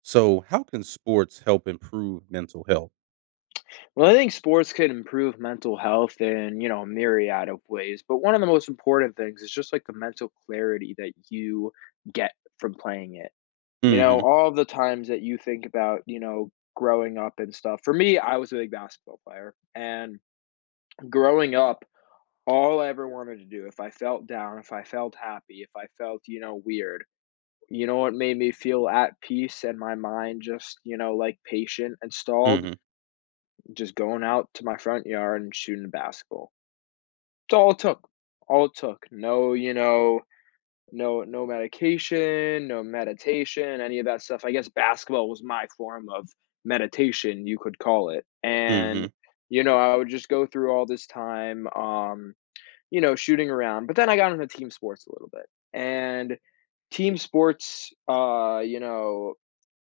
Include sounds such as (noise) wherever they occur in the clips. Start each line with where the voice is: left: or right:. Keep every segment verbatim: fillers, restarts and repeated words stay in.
right: So, how can sports help improve mental health?
left: Well, I think sports could improve mental health in, you know, a myriad of ways, but one of the most important things is just like the mental clarity that you get from playing it. You know,
right: Mhm.
left: all the times that you think about, you know, growing up and stuff. For me, I was a big basketball player, and growing up, all I ever wanted to do, if I felt down, if I felt happy, if I felt, you know, weird, you know what made me feel at peace and my mind just, you know, like patient and stalled?
right: Mhm.
left: Just going out to my front yard and shooting a basketball. It's all it took. All it took. No, you know, no no medication, no meditation, any of that stuff. I guess basketball was my form of meditation, you could call it. And
right: Mhm.
left: you know, I would just go through all this time um, you know, shooting around. But then I got into team sports a little bit. And team sports uh, you know,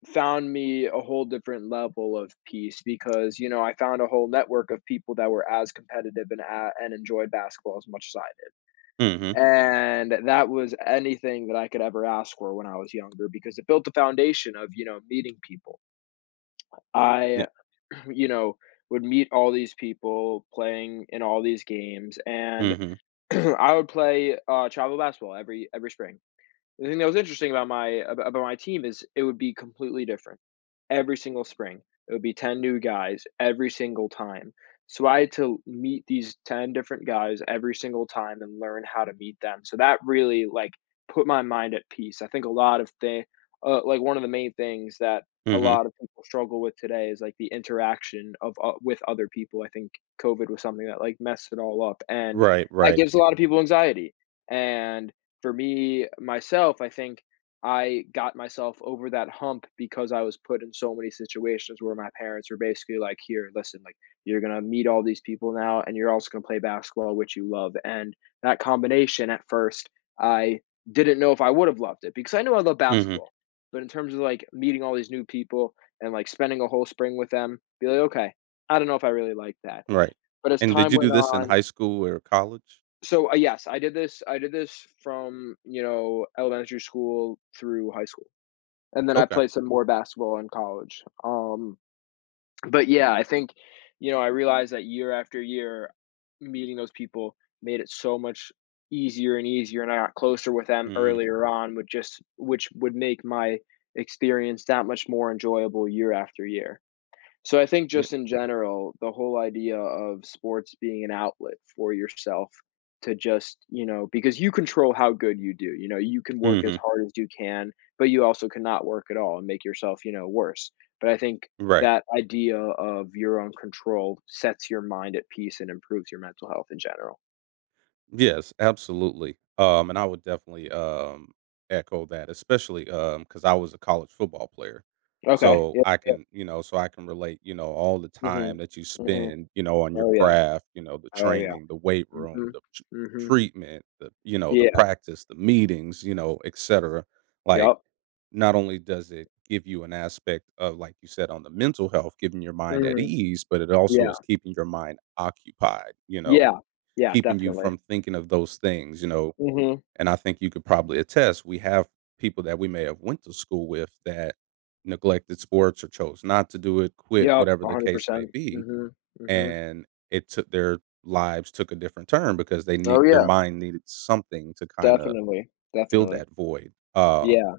left: found me a whole different level of peace because, you know, I found a whole network of people that were as competitive and a and enjoyed basketball as much as I did.
right: Mhm.
left: And that was anything that I could ever ask for when I was younger because it built the foundation of, you know, meeting people. I,
right: Yeah.
left: (clears throat) you know, would meet all these people playing in all these games, and
right: Mhm.
left: (clears throat) I would play, uh, travel basketball every every spring. The thing that was interesting about my about my team is it would be completely different every single spring. It would be ten new guys every single time. So I had to meet these ten different guys every single time and learn how to meet them. So that really like put my mind at peace. I think a lot of thing uh, like one of the main things that a
right: Mhm.
left: lot of people struggle with today is like the interaction of uh, with other people. I think COVID was something that like messed it all up and
right: Right,
left: that
right: right.
left: gives a lot of people anxiety. And for me, myself, I think I got myself over that hump because I was put in so many situations where my parents were basically like, here, listen, like you're going to meet all these people now and you're also going to play basketball, which you love. And that combination at first, I didn't know if I would have loved it because I knew I love
right: Mhm.
left: basketball. But in terms of like meeting all these new people and like spending a whole spring with them, be like, okay, I don't know if I really like that.
right: Right.
left: But as
right: And did
left: time
right: you do
left: went
right: this in
left: on,
right: high school or college?
left: so, uh, yes, I did this I did this from, you know, elementary school through high school, and then I
right: Okay.
left: played some more basketball in college, um, but yeah, I think, you know, I realized that year after year, meeting those people made it so much easier and easier, and I got closer with them
right: Mhm.
left: earlier on, which just which would make my experience that much more enjoyable year after year. So I think
right: Yeah.
left: just in general, the whole idea of sports being an outlet for yourself to just, you know, because you control how good you do. You know, you can work as
right: Mhm.
left: hard as you can, but you also cannot work at all and make yourself, you know, worse. But I think
right: Right.
left: that idea of your own control sets your mind at peace and improves your mental health in general.
right: Yes, absolutely. Um, and I would definitely um, echo that, especially because I was a college football player.
left: Okay.
right: So
left: Yeah.
right: I
left: yeah.
right: can, you know, so I can relate, you know, all the
left: Mhm.
right: time that you
left: Mhm.
right: spend, you know, on your
left: Oh yeah.
right: craft, you know, the
left: Oh yeah.
right: training, the weight room,
left: Mhm.
right: the tr-
left: Mhm.
right: treatment, the, you know, the
left: Yeah.
right: practice, the meetings, you know, et cetera. Like,
left: Yep.
right: not only does it give you an aspect of, like you said, on the mental health, giving your mind at
left: Mhm.
right: ease, but it also
left: Yeah.
right: is keeping your mind occupied, you know,
left: Yeah. Yeah,
right: keeping you
left: definitely.
right: from thinking of those things, you know?
left: Mhm.
right: And I think you could probably attest, we have people that we may have went to school with that neglected sports or chose not to do it, quit,
left: Yep,
right: whatever the case may
left: one hundred percent.
right: be,
left: Mhm, mhm.
right: and it took their lives took a different turn because they need
left: Oh,
right: their
left: yeah,
right: mind needed something to kind of
left: definitely,
right: fill
left: definitely.
right: that void. Um
left: Yeah.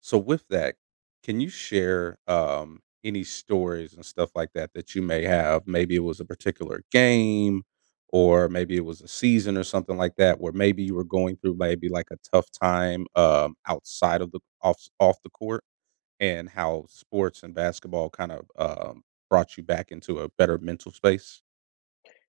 right: so with that, can you share um, any stories and stuff like that that you may have? Maybe it was a particular game, or maybe it was a season or something like that, where maybe you were going through maybe like a tough time um, outside of the off off the court, and how sports and basketball kind of um, brought you back into a better mental space.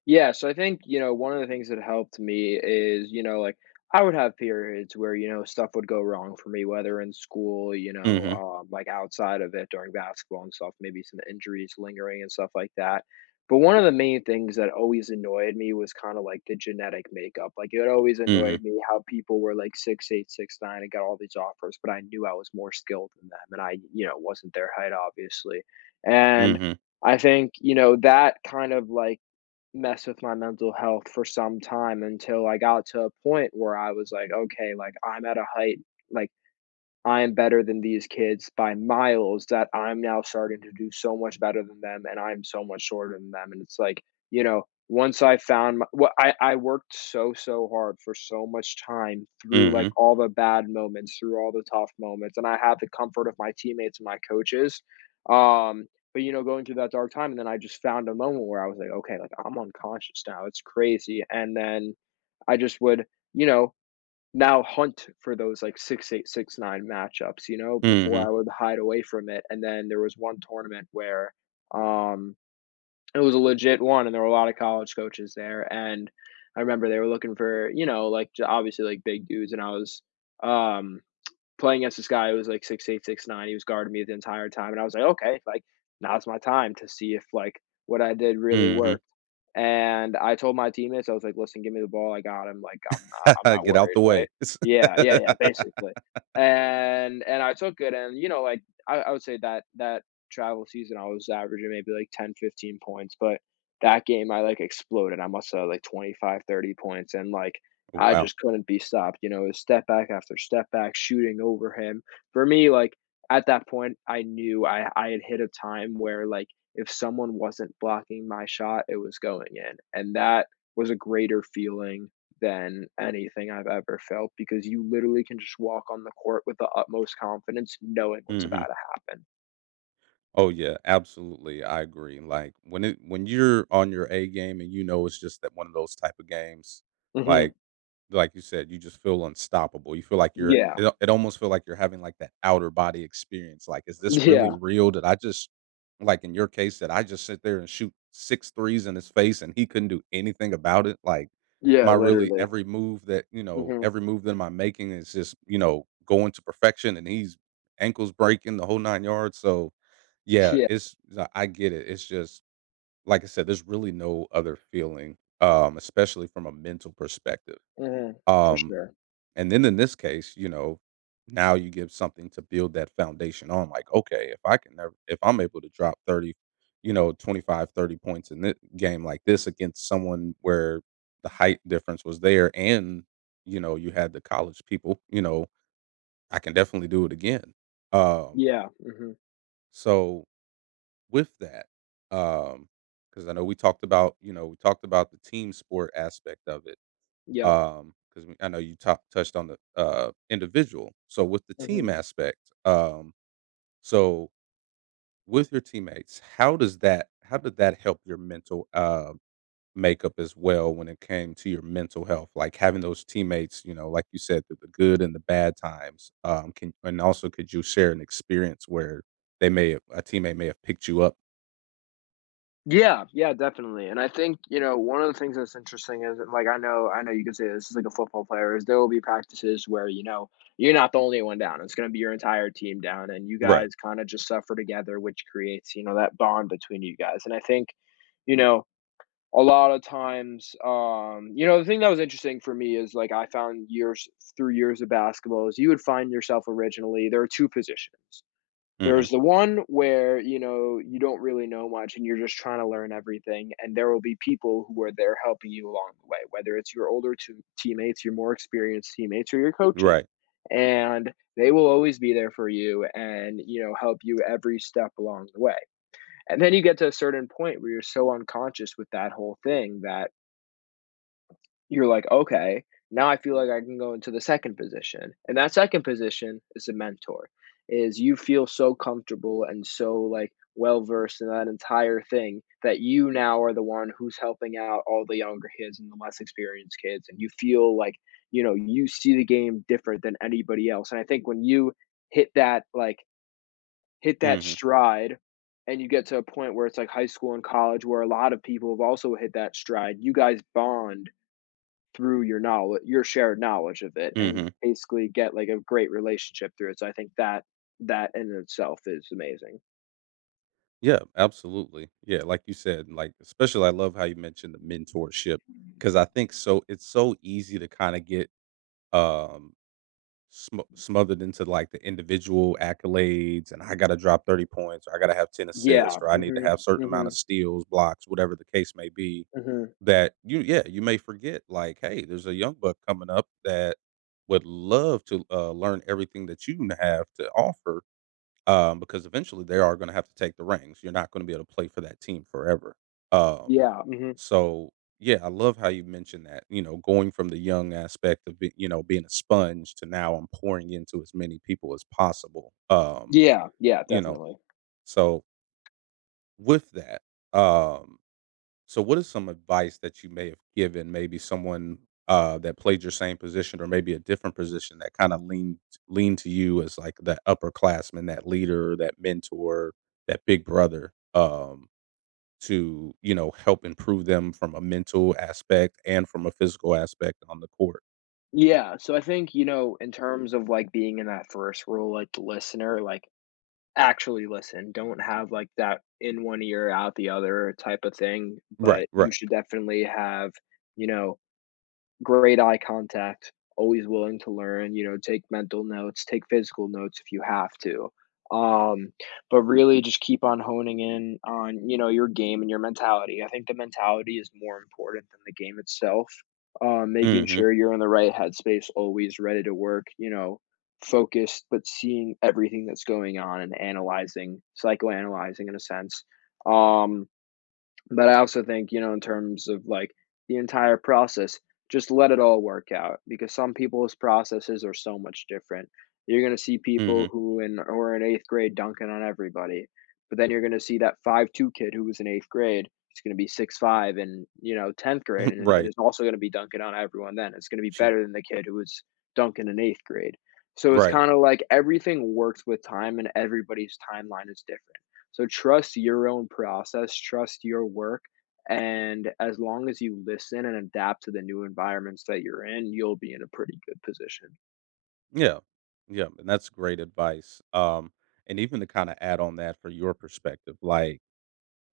left: Yeah, so I think, you know, one of the things that helped me is, you know, like I would have periods where, you know, stuff would go wrong for me, whether in school, you know,
right: Hmm.
left: um, like outside of it during basketball and stuff, maybe some injuries lingering and stuff like that. But one of the main things that always annoyed me was kind of like the genetic makeup. Like it always
right: Hmm.
left: annoyed me how people were like six eight, six nine, and got all these offers, but I knew I was more skilled than them, and I, you know, wasn't their height, obviously. And
right: Hmm.
left: I think, you know, that kind of like mess with my mental health for some time until I got to a point where I was like, okay, like I'm at a height, like I'm better than these kids by miles that I'm now starting to do so much better than them and I'm so much shorter than them. And it's like, you know, once I found my, what I, I worked so, so hard for so much time through like
right: Hmm.
left: all the bad moments, through all the tough moments. And I had the comfort of my teammates and my coaches. Um, but you know, going through that dark time, and then I just found a moment where I was like, okay, like I'm unconscious now. It's crazy. And then I just would, you know, now hunt for those like six eight six nine matchups, you know, before
right: Hmm.
left: I would hide away from it. And then there was one tournament where um it was a legit one and there were a lot of college coaches there and I remember they were looking for, you know, like j- obviously like big dudes and I was um playing against this guy who was like six eight six nine. He was guarding me the entire time, and I was like, "Okay, like now's my time to see if like what I did really
right: Hmm.
left: worked." And I told my teammates, I was like, "Listen, give me the ball. I got him. Like I'm not I'm
right: (laughs)
left: not
right: Get out
left: worried,
right: the
left: right?"
right: way.
left: Yeah, yeah, yeah, basically.
right: (laughs)
left: And and I took it, and you know, like I, I would say that that travel season, I was averaging maybe like ten fifteen points, but that game I like exploded. I must have like twenty five thirty points, and like I
right: Wow.
left: just couldn't be stopped. You know, his step back after step back, shooting over him. For me, like at that point, I knew I, I had hit a time where like if someone wasn't blocking my shot, it was going in. And that was a greater feeling than anything I've ever felt because you literally can just walk on the court with the utmost confidence knowing what's about
right: Hmm.
left: to
right: Oh yeah, absolutely. I agree. Like when it when you're on your A game and you know it's just that one of those type of games,
left: happen.
right: like
left: hmm
right: like you said, you just feel unstoppable. You feel like you're
left: Yeah. (laughs)
right: it, al- it almost feel like you're having like that outer body experience. Like, is this really
left: Yeah.
right: real? Did I just like in your case that I just sit there and shoot six threes in his face and he couldn't do anything about it? Like
left: Yeah,
right: my really
left: literally.
right: every move that you know,
left: hmm
right: every move that I'm making is just, you know, going to perfection and he's ankles breaking the whole nine yards. So yeah,
left: Yeah.
right: it's uh, I get it. It's just like I said, there's really no other feeling, um, especially from a mental perspective.
left: hmm For
right: Um,
left: sure.
right: and then in this case, you know, now you give something to build that foundation on. Like, okay, if I can never, if I'm able to drop thirty, you know, twenty five, thirty points in this game like this against someone where the height difference was there and, you know, you had the college people, you know, I can definitely do it again. Um,
left: Yeah. hmm
right: so with that, um because I know we talked about, you know, we talked about the team sport aspect of it,
left: Yep.
right: um, 'cause we I know you tou touched on the, uh, individual. So with the
left: hmm
right: team aspect, um, so with your teammates, how does that how did that help your mental, uh, makeup as well when it came to your mental health? Like, having those teammates, you know, like you said, through the good and the bad times, um, can and also could you share an experience where they may have a teammate may have picked you up?
left: Yeah, yeah, definitely. And I think, you know, one of the things that's interesting is that, like I know I know you can say this is like a football player, is there will be practices where, you know, you're not the only one down. It's gonna be your entire team down and you
right: Right.
left: guys kinda just suffer together, which creates, you know, that bond between you guys. And I think, you know, a lot of times, um, you know, the thing that was interesting for me is like I found years through years of basketball is you would find yourself originally there are two positions.
right: Mhm.
left: There's the one where, you know, you don't really know much and you're just trying to learn everything, and there will be people who are there helping you along the way, whether it's your older two teammates, your more experienced teammates, or your coaches.
right: Right.
left: And they will always be there for you and, you know, help you every step along the way. And then you get to a certain point where you're so unconscious with that whole thing that you're like, "Okay, now I feel like I can go into the second position." And that second position is a mentor, is you feel so comfortable and so, like, well-versed in that entire thing that you now are the one who's helping out all the younger kids and the less experienced kids, and you feel like, you know, you see the game different than anybody else, and I think when you hit that, like, hit that
right: Mhm.
left: stride and you get to a point where it's like high school and college where a lot of people have also hit that stride, you guys bond through your knowledge, your shared knowledge of it and
right: Mhm.
left: basically get, like, a great relationship through it, so I think that that in itself is amazing.
right: Yeah, absolutely. Yeah, like you said, like especially I love how you mentioned the mentorship because I think so it's so easy to kind of get um sm- smothered into like the individual accolades, and I got to drop thirty points or I got to have ten assists
left: Yeah,
right: or I need to
left: mhm,
right: have certain amount of
left: mhm,
right: steals, blocks, whatever the case may be
left: mhm.
right: that you, yeah, you may forget like, hey, there's a young buck coming up that would love to uh, learn everything that you have to offer, um, because eventually they are going to have to take the rings. You're not going to be able to play for that team forever. Um,
left: Yeah, mhm.
right: so yeah, I love how you mentioned that. You know, going from the young aspect of be, you know, being a sponge to now I'm pouring into as many people as possible. Um,
left: Yeah, yeah,
right: you know,
left: definitely.
right: so with that, um, so what is some advice that you may have given maybe someone, uh, that played your same position or maybe a different position that kinda leaned leaned to you as, like, that upperclassman, that leader, that mentor, that big brother, um, to, you know, help improve them from a mental aspect and from a physical aspect on the court?
left: Yeah, so I think, you know, in terms of, like, being in that first role, like, the listener, like, actually listen, don't have, like, that in one ear, out the other type of thing,
right: Right,
left: but you
right: right.
left: should definitely have, you know, great eye contact, always willing to learn, you know, take mental notes, take physical notes if you have to. Um, but really just keep on honing in on, you know, your game and your mentality. I think the mentality is more important than the game itself. Uh, making
right: Mhm,
left: sure you're in the right headspace, always ready to work, you know, focused, but seeing everything that's going on and analyzing, psychoanalyzing in a sense. Um, but I also think, you know, in terms of like the entire process, just let it all work out because some people's processes are so much different. You're going to see people
right: mhm.
left: who in who are in eighth grade dunking on everybody, but then you're going to see that five two kid who was in eighth grade. It's going to be six five and, you know, tenth grade,
right: (laughs)
left: and it-
right: Right.
left: it's also going to be dunking on everyone. Then it's going to be
right: She
left: better than the kid who was dunking in eighth grade. So it's
right: right.
left: kind of like everything works with time, and everybody's timeline is different. So trust your own process, trust your work, and as long as you listen and adapt to the new environments that you're in, you'll be in a pretty good position.
right: Yeah. Yeah, and that's great advice, um, and even to kinda add on that for your perspective, like,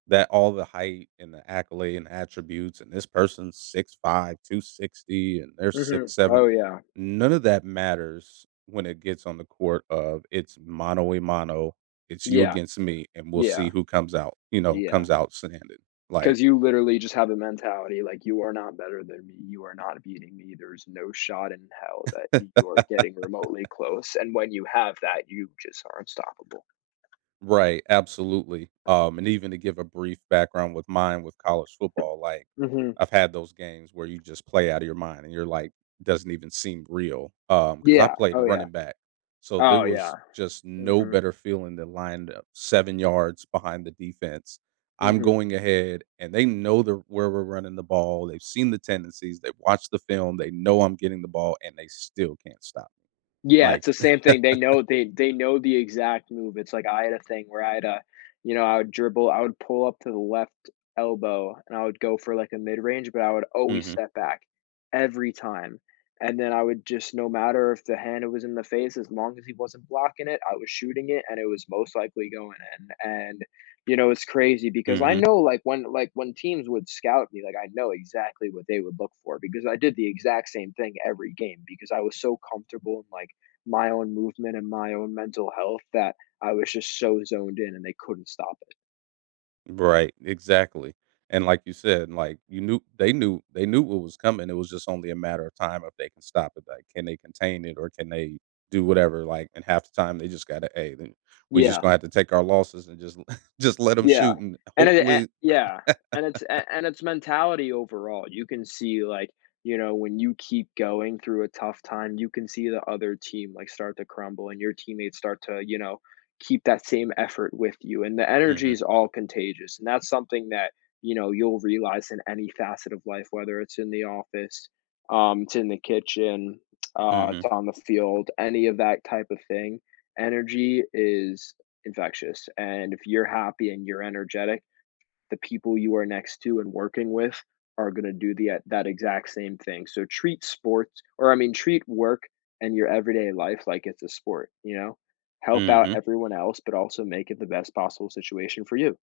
right: that all the height and the accolade and attributes and this person's six five two sixty and they're
left: Mhm.
right: six seven,
left: Oh, yeah.
right: none of that matters when it gets on the court of it's mano a mano, it's you
left: Yeah,
right: against me, and we'll see
left: yeah,
right: who comes out, you know,
left: yeah.
right: comes out standing, like.
left: Because you literally just have a mentality like, "You are not better than me, you are not beating me, there's no shot in hell that
right: (laughs)
left: you are getting remotely close," and when you have that, you just are unstoppable.
right: Right, absolutely. Um, and even to give a brief background with mine with college football, like,
left: Mhm.
right: I've had those games where you just play out of your mind and you're like, doesn't even seem real. Um, because I
left: Yeah.
right: played
left: Oh, yeah.
right: running back, so there
left: Oh, yeah.
right: was just no
left: Mhm.
right: better feeling than lined up seven yards behind the defense. I'm
left: Mhm.
right: going ahead, and they know the where we're running the ball. They've seen the tendencies. They've watched the film. They know I'm getting the ball, and they still can't stop me.
left: Yeah,
right: Like,
left: it's the same thing. They know they they know the exact move. It's like I had a thing where I had a, you know, I would dribble, I would pull up to the left elbow and I would go for like a mid range, but I would
right: (laughs)
left: always
right: Hmm.
left: step back every time. And then I would just, no matter if the hand was in the face, as long as he wasn't blocking it, I was shooting it and it was most likely going in. And, you know, it's crazy because I
right: Hmm.
left: know like when like when teams would scout me, like I know exactly what they would look for because I did the exact same thing every game because I was so comfortable in like my own movement and my own mental health that I was just so zoned in and they couldn't stop it.
right: Right, exactly, and like you said, like, you knew they knew they knew what was coming. It was just only a matter of time if they can stop it, like, can they contain it or can they do whatever, like, and half the time they just gotta, "Hey, then we just
left: Yeah,
right: gonna have to take our losses and just (laughs) just let them
left: Yeah,
right: shoot and
left: and it a
right: hopefully."
left: yeah, and it's a and it's mentality overall. You can see, like, you know, when you keep going through a tough time, you can see the other team, like, start to crumble and your teammates start to, you know, keep that same effort with you, and the energy
right: Mhm,
left: is all contagious, and that's something that, you know, you'll realize in any facet of life, whether it's in the office, um, it's in the kitchen, uh, it's
right: mhm,
left: on the field, any of that type of thing. Energy is infectious. And if you're happy and you're energetic, the people you are next to and working with are going to do the uh, that exact same thing. So treat sports or I mean treat work and your everyday life like it's a sport, you know? Help out
right: mhm.
left: everyone else but also make it the best possible situation for you.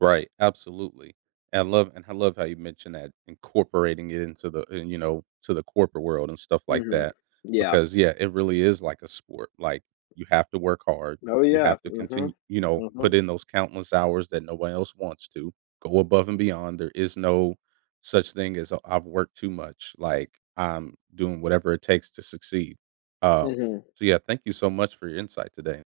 right: Right, absolutely. And I love and I love how you mentioned that, incorporating it into the uh, you know, to the corporate world and stuff like
left: Mhm.
right: that
left: Yeah.
right: because yeah, it really is like a sport. Like, you have to work hard.
left: Oh
right: You
left: yeah.
right: have to
left: Mhm.
right: continue, you know, put
left: Mhm.
right: in those countless hours that no one else wants to. Go above and beyond. There is no such thing as, "Oh, I've worked too much. Like, I'm doing whatever it takes to succeed." Um
left: Mhm.
right: so yeah, thank you so much for your insight today.